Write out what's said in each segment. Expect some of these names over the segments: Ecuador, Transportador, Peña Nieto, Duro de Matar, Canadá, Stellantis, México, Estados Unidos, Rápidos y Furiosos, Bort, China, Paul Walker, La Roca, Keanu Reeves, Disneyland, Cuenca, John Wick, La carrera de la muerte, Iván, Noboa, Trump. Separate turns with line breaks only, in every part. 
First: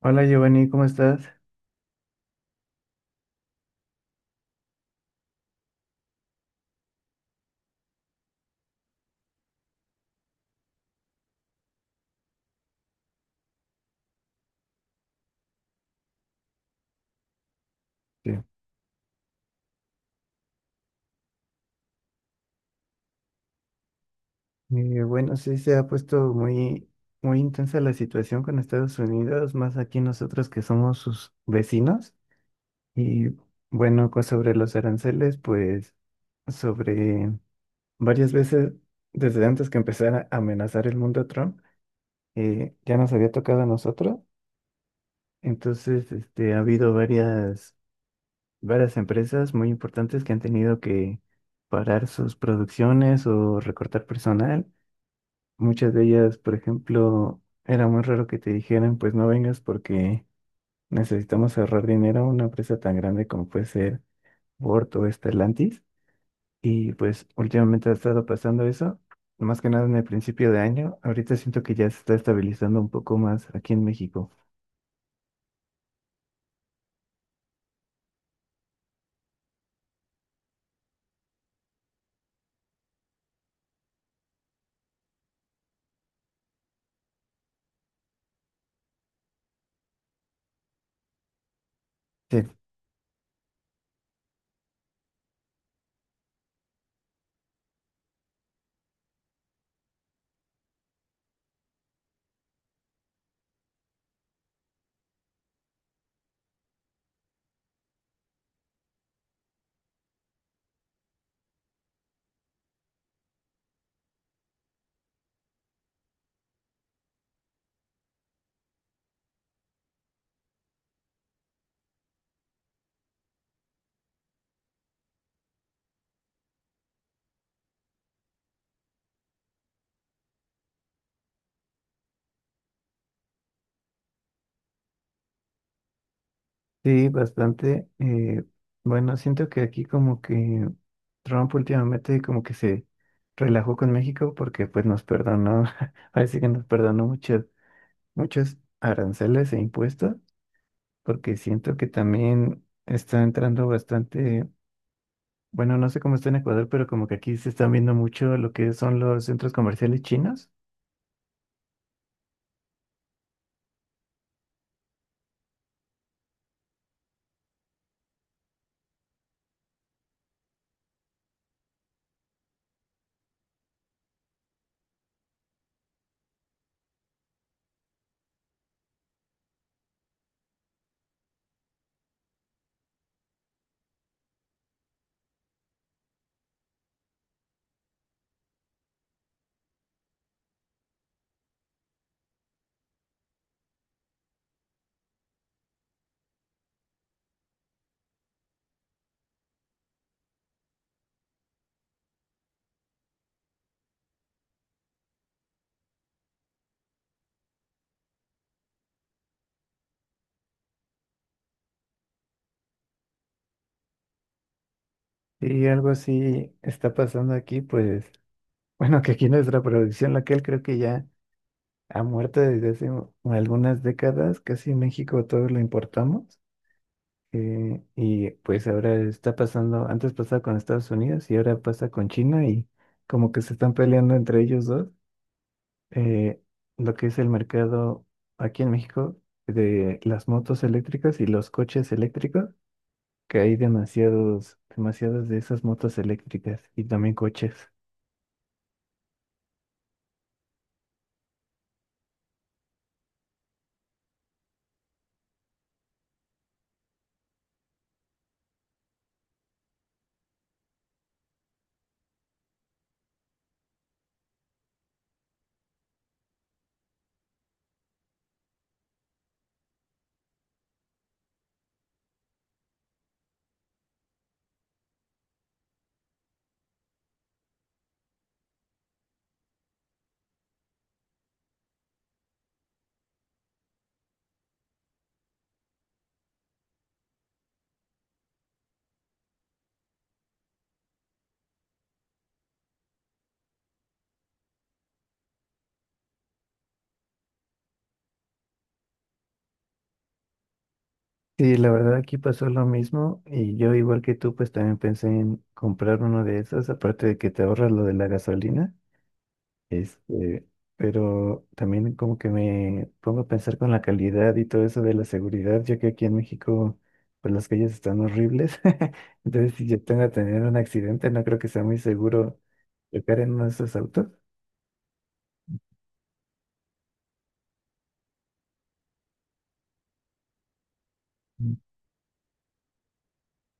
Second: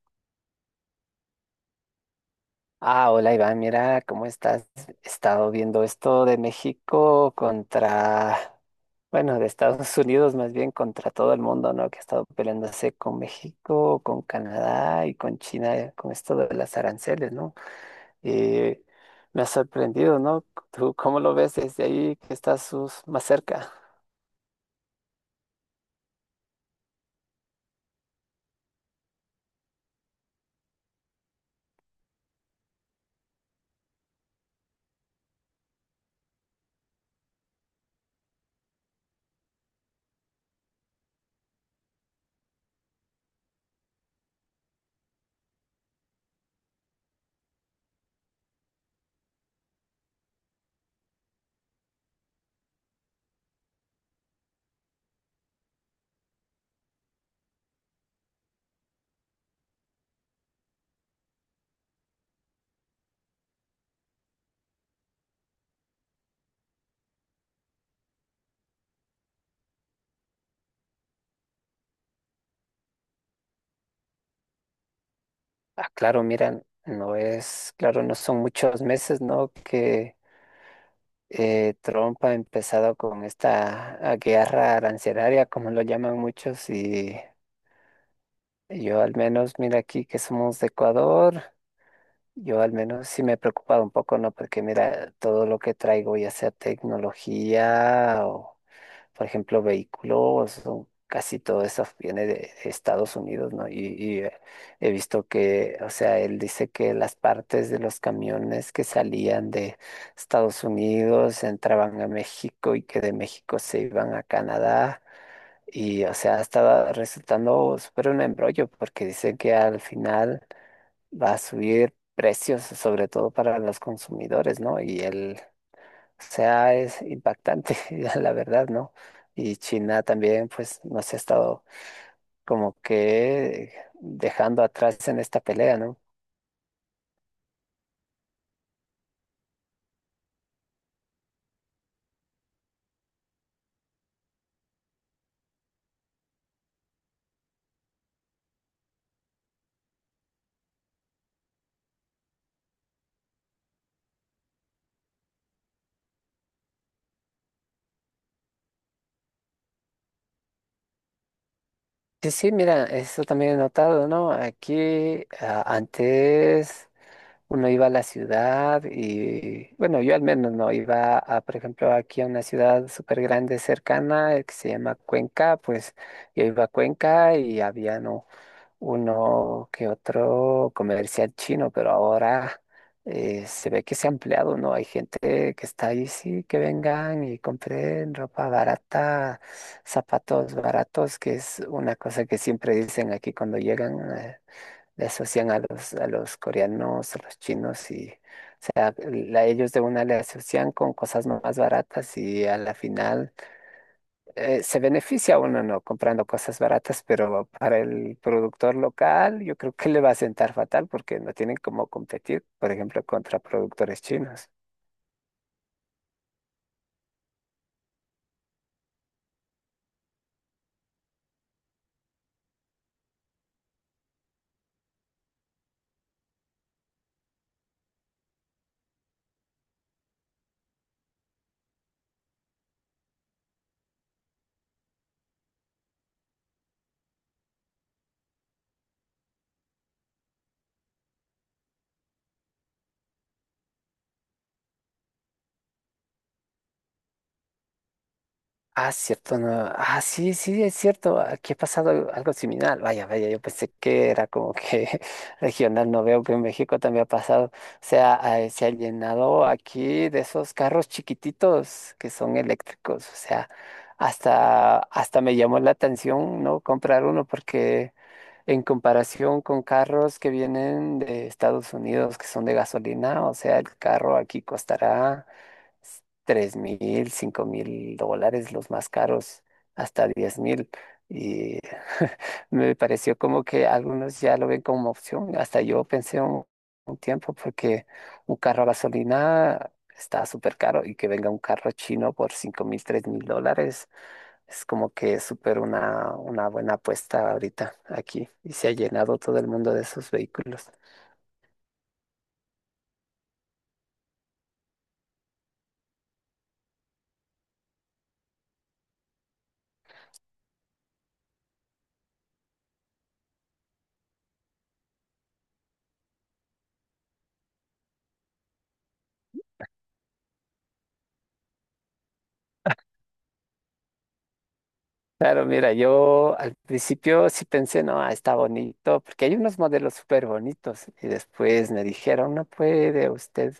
Hola Giovanni, ¿cómo estás?
Ah, hola Iván, mira cómo estás. He estado viendo esto de México contra, bueno, de Estados Unidos más bien contra todo el mundo, ¿no? Que ha estado peleándose con México, con Canadá y con China, con esto de las aranceles, ¿no?
Sí.
Y me ha sorprendido, ¿no? ¿Tú cómo lo ves desde ahí que estás más cerca?
Bueno, sí se ha puesto muy intensa la situación con Estados Unidos, más aquí nosotros que somos sus vecinos. Y bueno, pues sobre los aranceles, pues sobre varias veces desde antes que empezara a amenazar el mundo a Trump, ya nos había tocado a nosotros. Entonces, este, ha habido varias empresas muy importantes que han tenido que parar sus producciones o recortar personal. Muchas de ellas, por ejemplo, era muy raro que te dijeran, pues no vengas porque necesitamos ahorrar dinero a una empresa tan grande como puede ser Bort o Stellantis. Y pues últimamente ha estado pasando eso, más que nada en el principio de año. Ahorita siento que ya se está estabilizando un poco más aquí en México.
Ah, claro, mira, no es, claro, no son muchos meses, ¿no? Que Trump ha empezado con esta guerra arancelaria, como lo llaman muchos, y yo al menos, mira aquí que somos de Ecuador,
Sí,
yo al menos sí me he preocupado un poco, ¿no? Porque mira, todo lo que traigo, ya sea tecnología o por ejemplo, vehículos, o casi todo eso viene de Estados Unidos, ¿no? Y he visto que, o sea, él dice que las partes de los camiones que salían de Estados Unidos entraban a México y que de México se iban a Canadá. Y, o sea, estaba resultando súper un embrollo porque dice que al final va a subir precios, sobre todo para los consumidores, ¿no? Y él sea, es impactante, la verdad, ¿no? Y China también, pues, nos ha estado como que dejando atrás en esta pelea, ¿no?
sí, bastante. Bueno, siento que aquí como que Trump últimamente como que se relajó con México porque pues nos perdonó, parece que nos perdonó muchas muchos aranceles e impuestos, porque siento que también está entrando bastante, bueno, no sé cómo está en Ecuador, pero como que aquí se están viendo mucho lo que son los centros comerciales chinos.
Sí, sí, mira, eso también he notado, ¿no? Aquí antes uno iba a la ciudad y, bueno, yo al menos no iba a, por ejemplo, aquí a una ciudad súper grande cercana que se llama Cuenca, pues yo iba a Cuenca y había, ¿no? Uno que otro comercial chino, pero ahora se ve que se ha ampliado, ¿no? Hay gente que está ahí, sí, que vengan y compren ropa barata, zapatos baratos, que es una cosa que siempre dicen aquí cuando llegan, le asocian a los coreanos, a los chinos y... O sea, ellos de una le asocian con cosas más baratas y a la final se beneficia uno no comprando cosas baratas, pero para el productor local yo creo que le va a sentar fatal porque no tienen cómo competir, por ejemplo, contra productores chinos.
Y algo así está pasando aquí, pues, bueno, que aquí nuestra producción local creo que ya ha muerto desde hace algunas décadas, casi en México todo lo importamos. Y pues ahora está pasando, antes pasaba con Estados Unidos y ahora pasa con China y como que se están peleando entre ellos dos. eh, lo que es el mercado aquí en México de las motos eléctricas y los coches eléctricos, que hay demasiadas de esas motos eléctricas y también coches.
Ah, cierto, no. Ah, sí, sí, es cierto. Aquí ha pasado algo similar. Vaya, vaya, yo pensé que era como que regional. No veo que en México también ha pasado. O sea, ah, se ha llenado aquí de esos carros chiquititos que son eléctricos. O sea, hasta me llamó la atención no comprar uno porque en comparación con carros que vienen de Estados Unidos, que son de gasolina, o sea, el carro aquí costará tres mil, cinco mil dólares, los más caros, hasta diez mil. Y me pareció como que algunos ya lo ven como opción. Hasta yo pensé un tiempo, porque un carro a gasolina está súper caro y que venga un carro chino por cinco mil, tres mil dólares. Es como que es súper una buena apuesta ahorita aquí y se ha llenado todo el mundo de esos vehículos.
Sí, la verdad aquí pasó lo mismo y yo igual que tú pues también pensé en comprar uno de esos, aparte de que te ahorras lo de la gasolina. Este, pero también como que me pongo a pensar con la calidad y todo eso de la seguridad, ya que aquí en México, pues las calles están horribles. Entonces, si yo tengo a tener un accidente, no creo que sea muy seguro chocar en uno de esos autos.
Claro, mira, yo al principio sí pensé, no, ah, está bonito, porque hay unos modelos súper bonitos y
Mm.
después me dijeron, no puede usted.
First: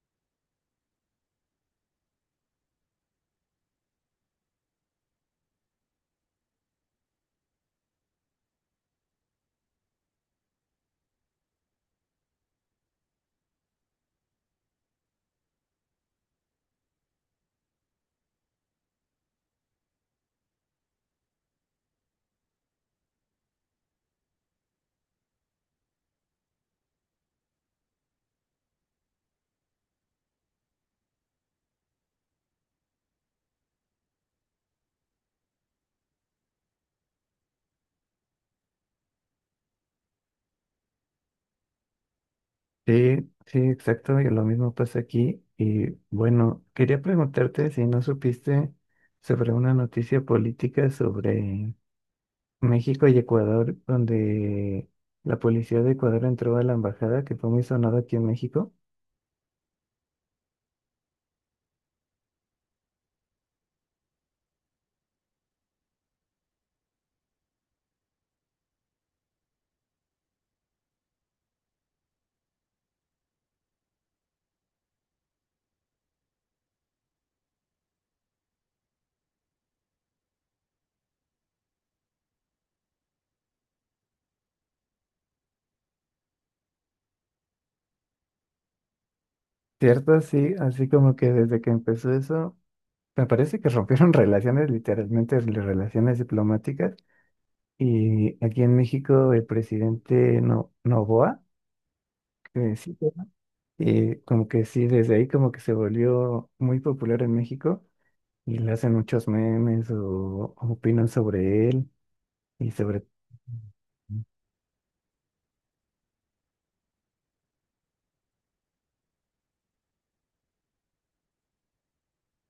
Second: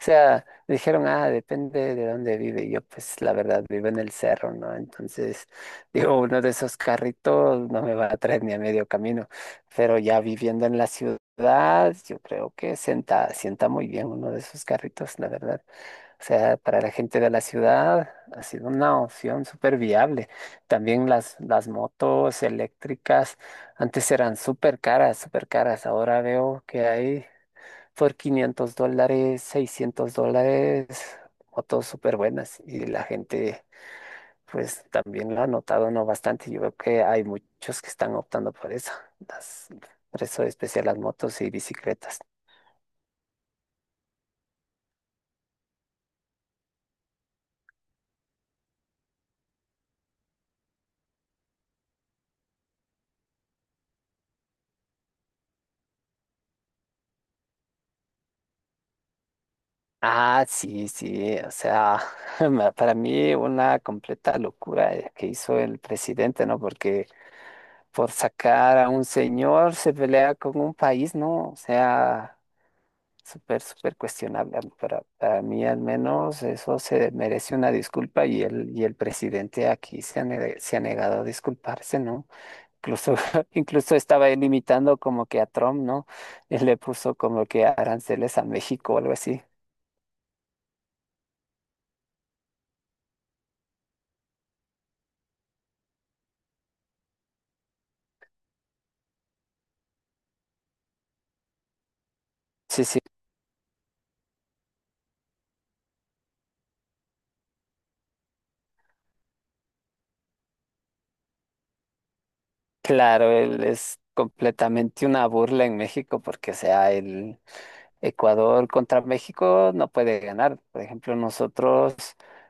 O sea, dijeron, ah, depende de dónde vive. Y yo, pues, la verdad, vivo en el cerro, ¿no? Entonces, digo, uno de esos carritos no me va a traer ni a medio camino. Pero ya viviendo en la ciudad, yo creo que sienta muy bien uno de esos carritos, la verdad. O sea, para la gente de la ciudad ha sido una opción súper viable. También las motos eléctricas, antes eran súper caras, súper caras. Ahora veo que hay por 500 dólares, 600 dólares, motos súper buenas y la gente pues también lo ha notado, ¿no? Bastante. Yo veo que hay muchos que están optando por eso, las, por eso especial las motos y bicicletas.
Sí, sí, exacto. Y lo mismo pasa aquí. Y bueno, quería preguntarte si no supiste sobre una noticia política sobre México y Ecuador, donde la policía de Ecuador entró a la embajada, que fue muy sonada aquí en México.
Ah, sí, sí, o sea, para mí una completa locura que hizo el presidente, ¿no? Porque por sacar a un señor se pelea con un país, ¿no? O sea... súper, súper cuestionable. Para mí al menos eso se merece una disculpa y el presidente aquí se se ha negado a disculparse, ¿no? Incluso, incluso estaba él imitando como que a Trump, ¿no? Él le puso como que aranceles a México o algo así.
¿Cierto? Sí, así como que desde que empezó eso, me parece que rompieron relaciones, literalmente las relaciones diplomáticas. Y aquí en México el presidente No Noboa, que
Sí,
sí,
sí,
y como que sí, desde ahí como que se volvió muy popular en México y le hacen muchos memes o opinan sobre él y sobre...
claro, él es completamente una burla en México porque, o sea, él... Ecuador contra México no puede ganar. Por ejemplo, nosotros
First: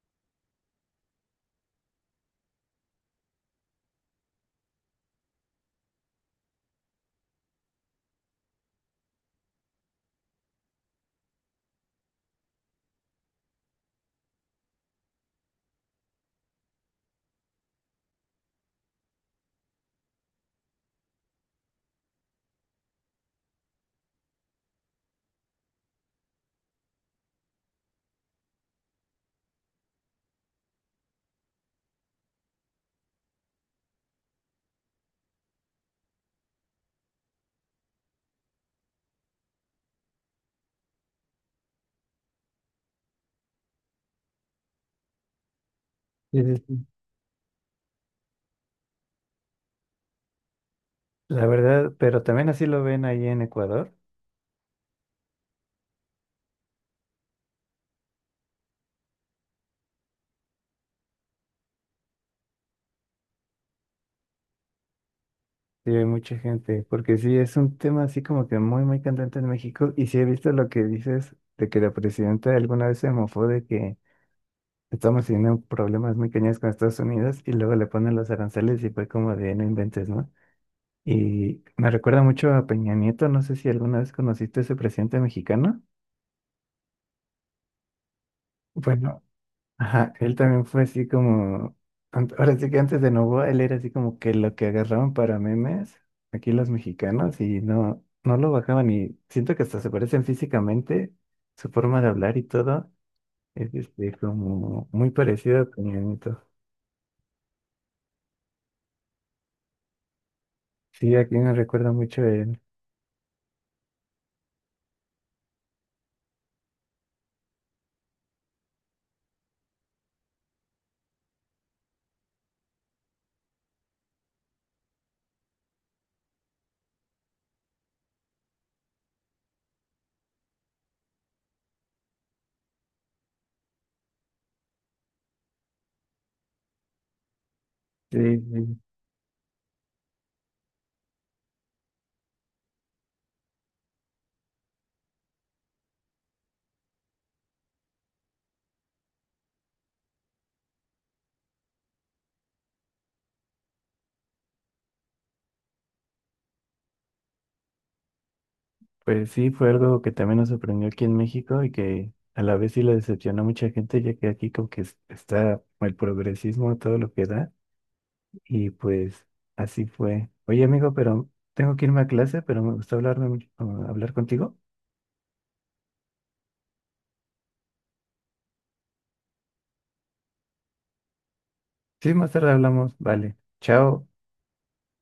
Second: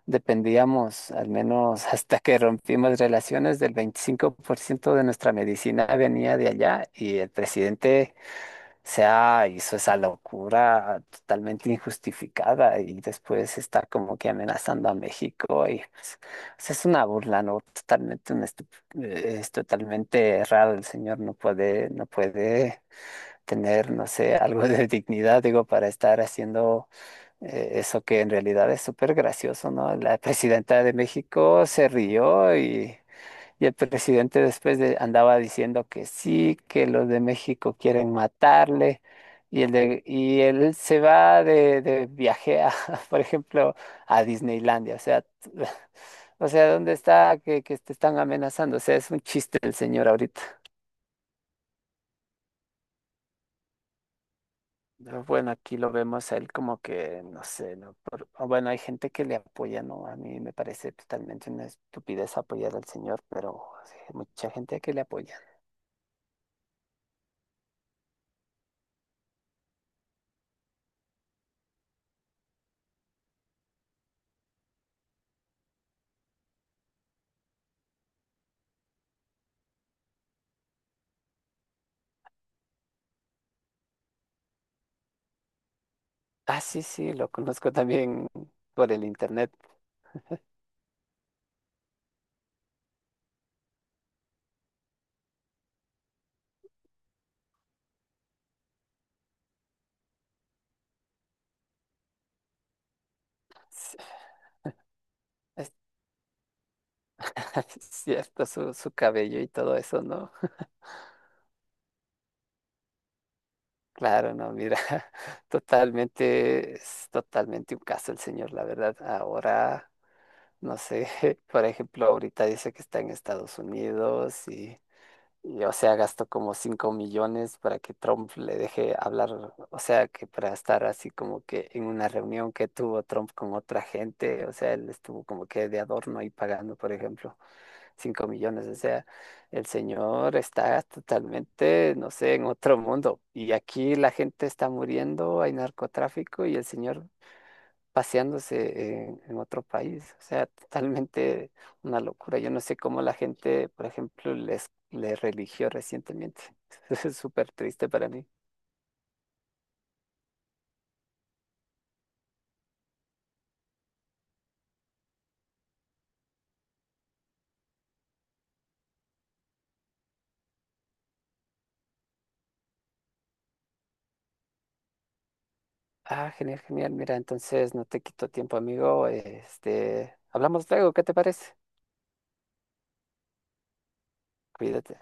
dependíamos, al menos hasta que rompimos relaciones, del 25% de nuestra medicina venía de allá y el presidente hizo esa locura totalmente injustificada y después está como que amenazando a México y pues, pues, es una burla, ¿no? Totalmente, es totalmente errado. El señor no puede, no puede tener, no sé, algo de dignidad, digo, para estar haciendo eso que en realidad es súper gracioso, ¿no? La presidenta de México se rió y el presidente andaba diciendo que sí, que los de México quieren matarle. Y, y él se va de viaje por ejemplo, a Disneylandia. O sea,
Sí,
o
sí,
sea,
sí.
¿dónde está que te están amenazando? O sea, es un chiste el señor ahorita.
La verdad, pero también así lo ven ahí en Ecuador.
No, bueno, aquí lo vemos a él como que, no sé, ¿no? O bueno, hay gente que le apoya, ¿no? A mí me parece totalmente una estupidez apoyar al señor, pero sí, hay mucha gente que le apoya.
Sí, hay mucha gente, porque sí, es un tema así como que muy candente en México. Y sí he visto lo que dices de que la presidenta alguna vez se mofó de que estamos teniendo problemas muy cañones con Estados Unidos y luego le ponen los aranceles y fue como de no inventes, ¿no? Y me recuerda mucho a Peña Nieto, no sé si alguna vez conociste a ese presidente mexicano.
Ah, sí, sí, lo conozco también por el
Bueno,
internet.
ajá, él también fue así como, ahora sí que antes de Novoa, él era así como que lo que agarraban para memes, aquí los mexicanos, y no, no lo bajaban y siento que hasta se parecen físicamente, su forma de hablar y todo, es
Sí,
este, como muy parecido a
es-
Peña Nieto.
cierto, su cabello y todo eso, ¿no?
Sí, aquí me recuerda mucho él.
Claro, no, mira, totalmente, es totalmente un caso el señor, la verdad. Ahora, no sé, por ejemplo, ahorita dice que está en Estados Unidos y, o sea, gastó como 5 millones para que Trump le deje hablar, o sea, que para estar así como que en una reunión que tuvo Trump con otra gente, o sea, él estuvo como que de adorno ahí pagando, por ejemplo,
Sí,
cinco millones. O
sí.
sea, el señor está totalmente, no sé, en otro mundo. Y aquí la gente está muriendo, hay narcotráfico y el señor paseándose en otro país. O sea, totalmente una locura. Yo no sé cómo la gente, por ejemplo, les religió recientemente. Es súper triste para mí.
Pues sí, fue algo que también nos sorprendió aquí en México y que a la vez sí lo decepcionó a mucha gente, ya que aquí como que está el progresismo, todo lo que da. Y pues así fue. Oye, amigo, pero tengo que irme a clase, pero me gustó hablarme, hablar contigo.
Ah, genial, genial. Mira, entonces no te quito tiempo, amigo. Este, hablamos luego, ¿qué te parece?
Sí, más tarde hablamos. Vale. Chao.
Cuídate.